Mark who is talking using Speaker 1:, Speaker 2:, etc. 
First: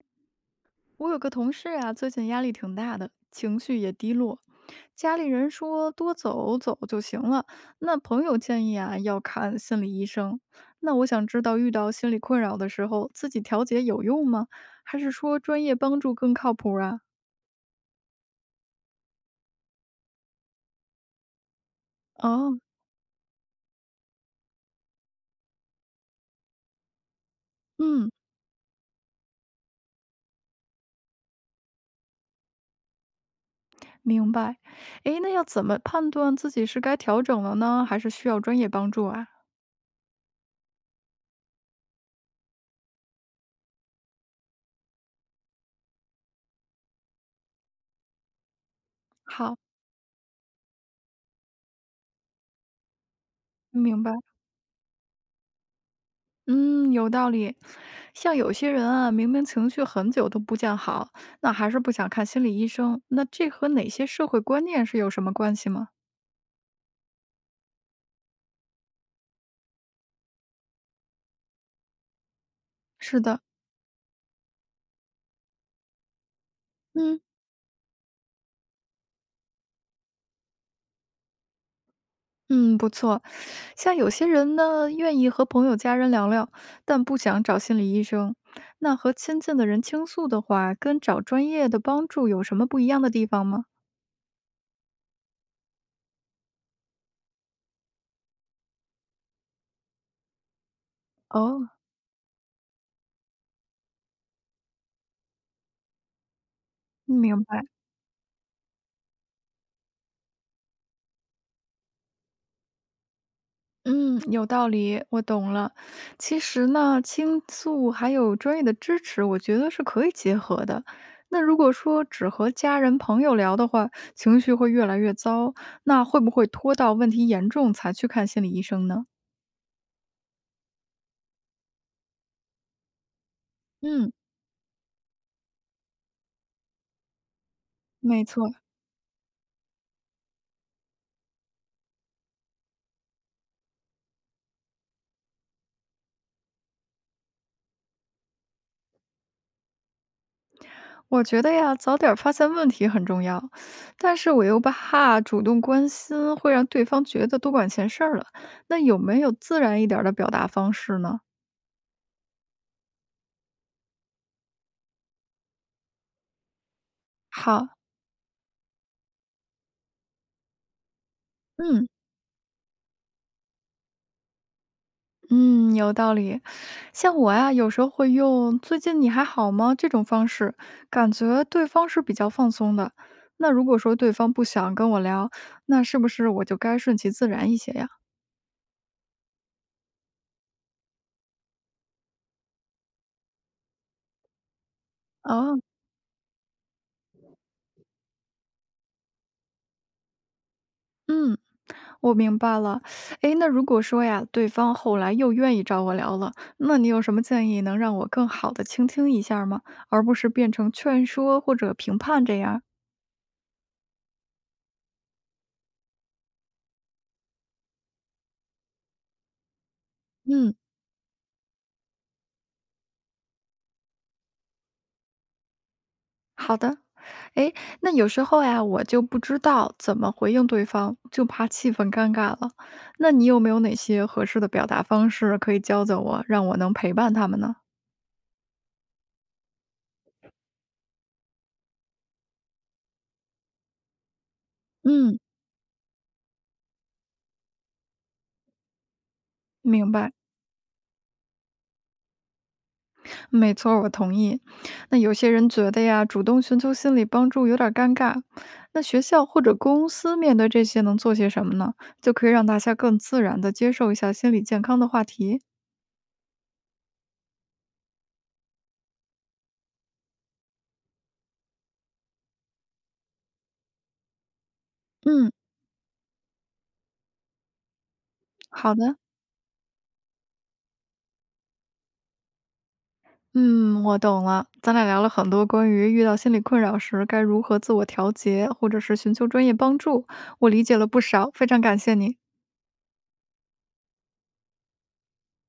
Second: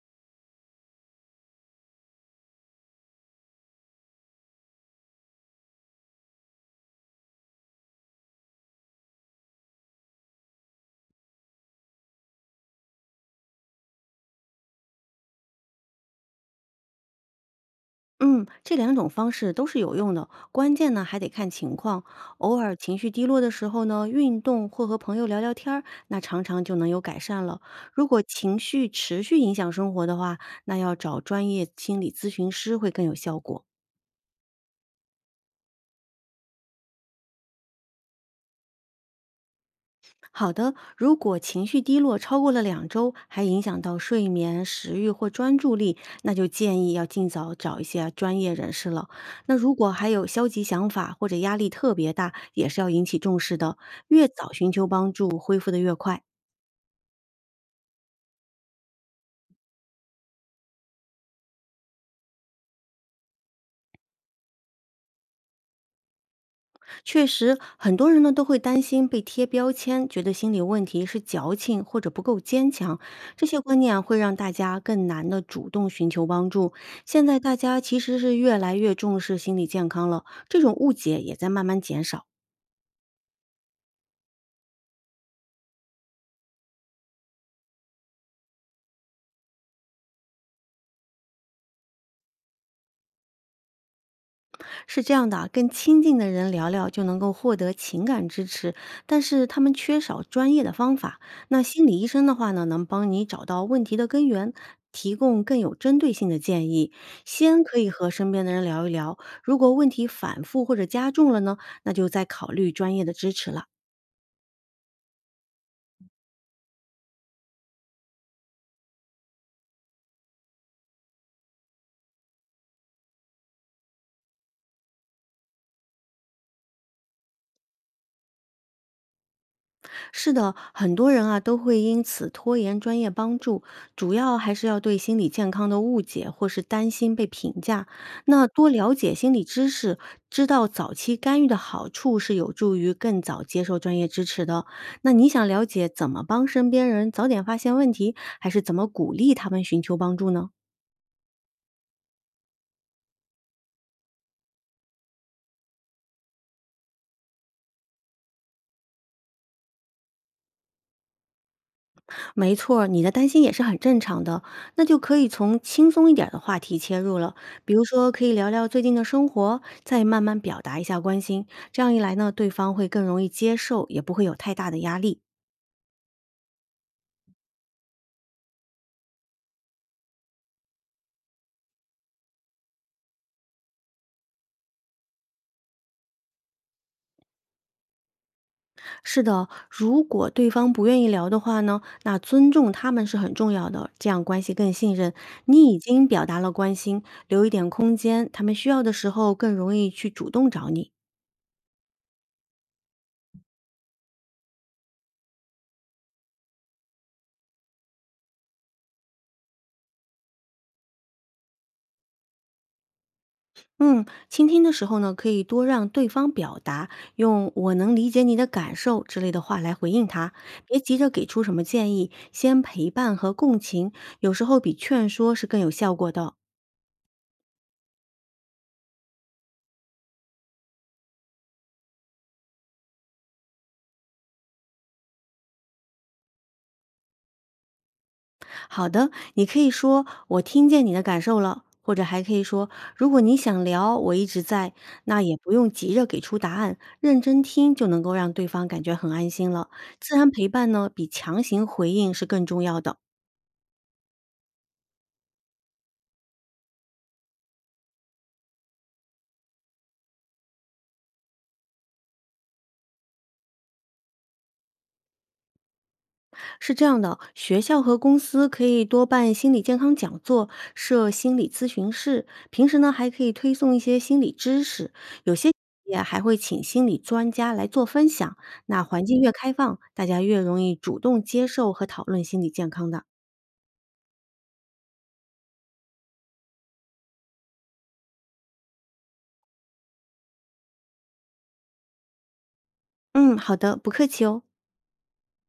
Speaker 1: 我有个同事啊，最近压力挺大的，情绪也低落。家里人说多走走就行了，那朋友建议啊要看心理医生。那我想知道，遇到心理困扰的时候，自己调节有用吗？还是说专业帮助更靠谱啊？
Speaker 2: 嗯，这两种方式都是有用的，关键呢还得看情况。偶
Speaker 1: 哦。
Speaker 2: 尔情绪低落的时候呢，运动或和朋友聊聊天儿，那常常就能有改善了。如
Speaker 1: 嗯。
Speaker 2: 果情绪持续影响生活的话，那要找专业心理咨询师会更有效果。
Speaker 1: 明白。诶，那要怎么判断自己是该调整了呢，还是需要专业帮助啊？
Speaker 2: 好的，如果情绪低落超过了2周，还影响到睡眠、食欲或专注力，那就建议要尽早找一些专业人士了。那
Speaker 1: 好。
Speaker 2: 如果还有消极想法或者压力特别大，也是要引起重视的。
Speaker 1: 明白。
Speaker 2: 越早寻求帮助，恢复的越快。
Speaker 1: 嗯，有道理。像有些人啊，明明情绪很久都不见好，那还是不想看心理医生，那这和哪些社会观念是有什么关系吗？
Speaker 2: 确实，很多人呢都会担心被贴标签，觉得心理问题是矫情或者不够坚强。
Speaker 1: 是的。
Speaker 2: 这些观念啊会让大家更难的主动寻求帮助。
Speaker 1: 嗯
Speaker 2: 现在大家其实是越来越重视心理健康了，这种误解也在慢慢减少。
Speaker 1: 嗯，不错。像有些人呢，愿意和朋友、家人聊聊，但不想找心理医生。那和亲近的人倾诉的话，跟找专业的帮助有什么不一样的地方吗？
Speaker 2: 是这样的啊，跟亲近的人聊聊就能够获得情感支持，但是他们缺少专业的方法。那
Speaker 1: 哦。
Speaker 2: 心理医生的话呢，能帮你找到问题的根源。提供更有针对性的建议，
Speaker 1: 明白。
Speaker 2: 先可以和身边的人聊一聊，如果问题反复或者加重了呢，那就再考虑专业的支持了。
Speaker 1: 嗯，有道理，我懂了。其实呢，倾诉还有专业的支持，我觉得是可以结合的。那如果说只和家人朋友聊的话，情绪会越来越糟，那会不会拖到问题严重才去看心理医生呢？
Speaker 2: 是的，很多人啊都会因此拖延专业帮助，
Speaker 1: 嗯。
Speaker 2: 主要还是要对心理健康的误解或是担心被评价。
Speaker 1: 没
Speaker 2: 那
Speaker 1: 错。
Speaker 2: 多了解心理知识，知道早期干预的好处，是有助于更早接受专业支持的。那你想了解怎么帮身边人早点发现问题，还是怎么鼓励他们寻求帮助呢？
Speaker 1: 我觉得呀，早点发现问题很重要，但是我又怕主动关心会让对方觉得多管闲事儿了。那有没有自然一点儿的表达方式呢？
Speaker 2: 没错儿，你的担心也是很正常的，那就可以从轻松一点儿的话题切入了，
Speaker 1: 好。
Speaker 2: 比如说可以聊聊最近的生活，再慢慢表达一下关心。这
Speaker 1: 嗯。
Speaker 2: 样一来呢，对方会更容易接受，也不会有太大的压力。
Speaker 1: 嗯，有道理。像我呀，有时候会用“最近你还好吗”这种方式，感觉对方是比较放松的。那如果说对方不想跟我聊，那是不是我就该顺其自然一些呀？
Speaker 2: 是的，如果对方不愿意聊的话呢，那尊重他们是很重要的，这样关系更信任。
Speaker 1: 啊。
Speaker 2: 你已经表达了关心，留一点空间，他们需要的时候更容易去主动找你。
Speaker 1: 嗯，我明白了。诶，那如果说呀，对方后来又愿意找我聊了，那你有什么建议能让我更好的倾听一下吗？而不是变成劝说或者评判这样？
Speaker 2: 嗯，倾听的时候呢，可以多让对方表达，用“我能理解你的感受”之类的话来回应他，
Speaker 1: 嗯。
Speaker 2: 别急着给出什么建议，先陪伴和共情，有时候比劝说是更有效果的。
Speaker 1: 好的。诶，那有时候呀，我就不知道怎么回应对方，就怕气氛尴尬了。那你有没有哪些合适的表达方式可以教教我，让我能陪伴他们呢？
Speaker 2: 好的，你可以说“我听见你的感受了”，或者还可以说“如果你想聊，我一直在”，
Speaker 1: 嗯。
Speaker 2: 那也不用急着给出答案，认真听就能够让对方感觉很安心了。
Speaker 1: 明白。
Speaker 2: 自然陪伴呢，比强行回应是更重要的。
Speaker 1: 没错儿，我同意。那有些人觉得呀，主动寻求心理帮助有点儿尴尬。那学校或者公司面对这些能做些什么呢？就可以让大家更自然的接受一下心理健康的话题。
Speaker 2: 是这样的，学校和公司可以多办心理健康讲座，设心理咨询室。平时呢，还可以推送一些心理知识，
Speaker 1: 嗯，
Speaker 2: 有些企业还会请心理专家来做分享。
Speaker 1: 好
Speaker 2: 那
Speaker 1: 的。
Speaker 2: 环境越开放，大家越容易主动接受和讨论心理健康的。
Speaker 1: 嗯，我懂了。咱俩聊了很多关于遇到心理困扰时该如何自我调节，或者是寻求专业帮助，我理解了不少，非常感谢你。
Speaker 2: 嗯，好的，不客气哦。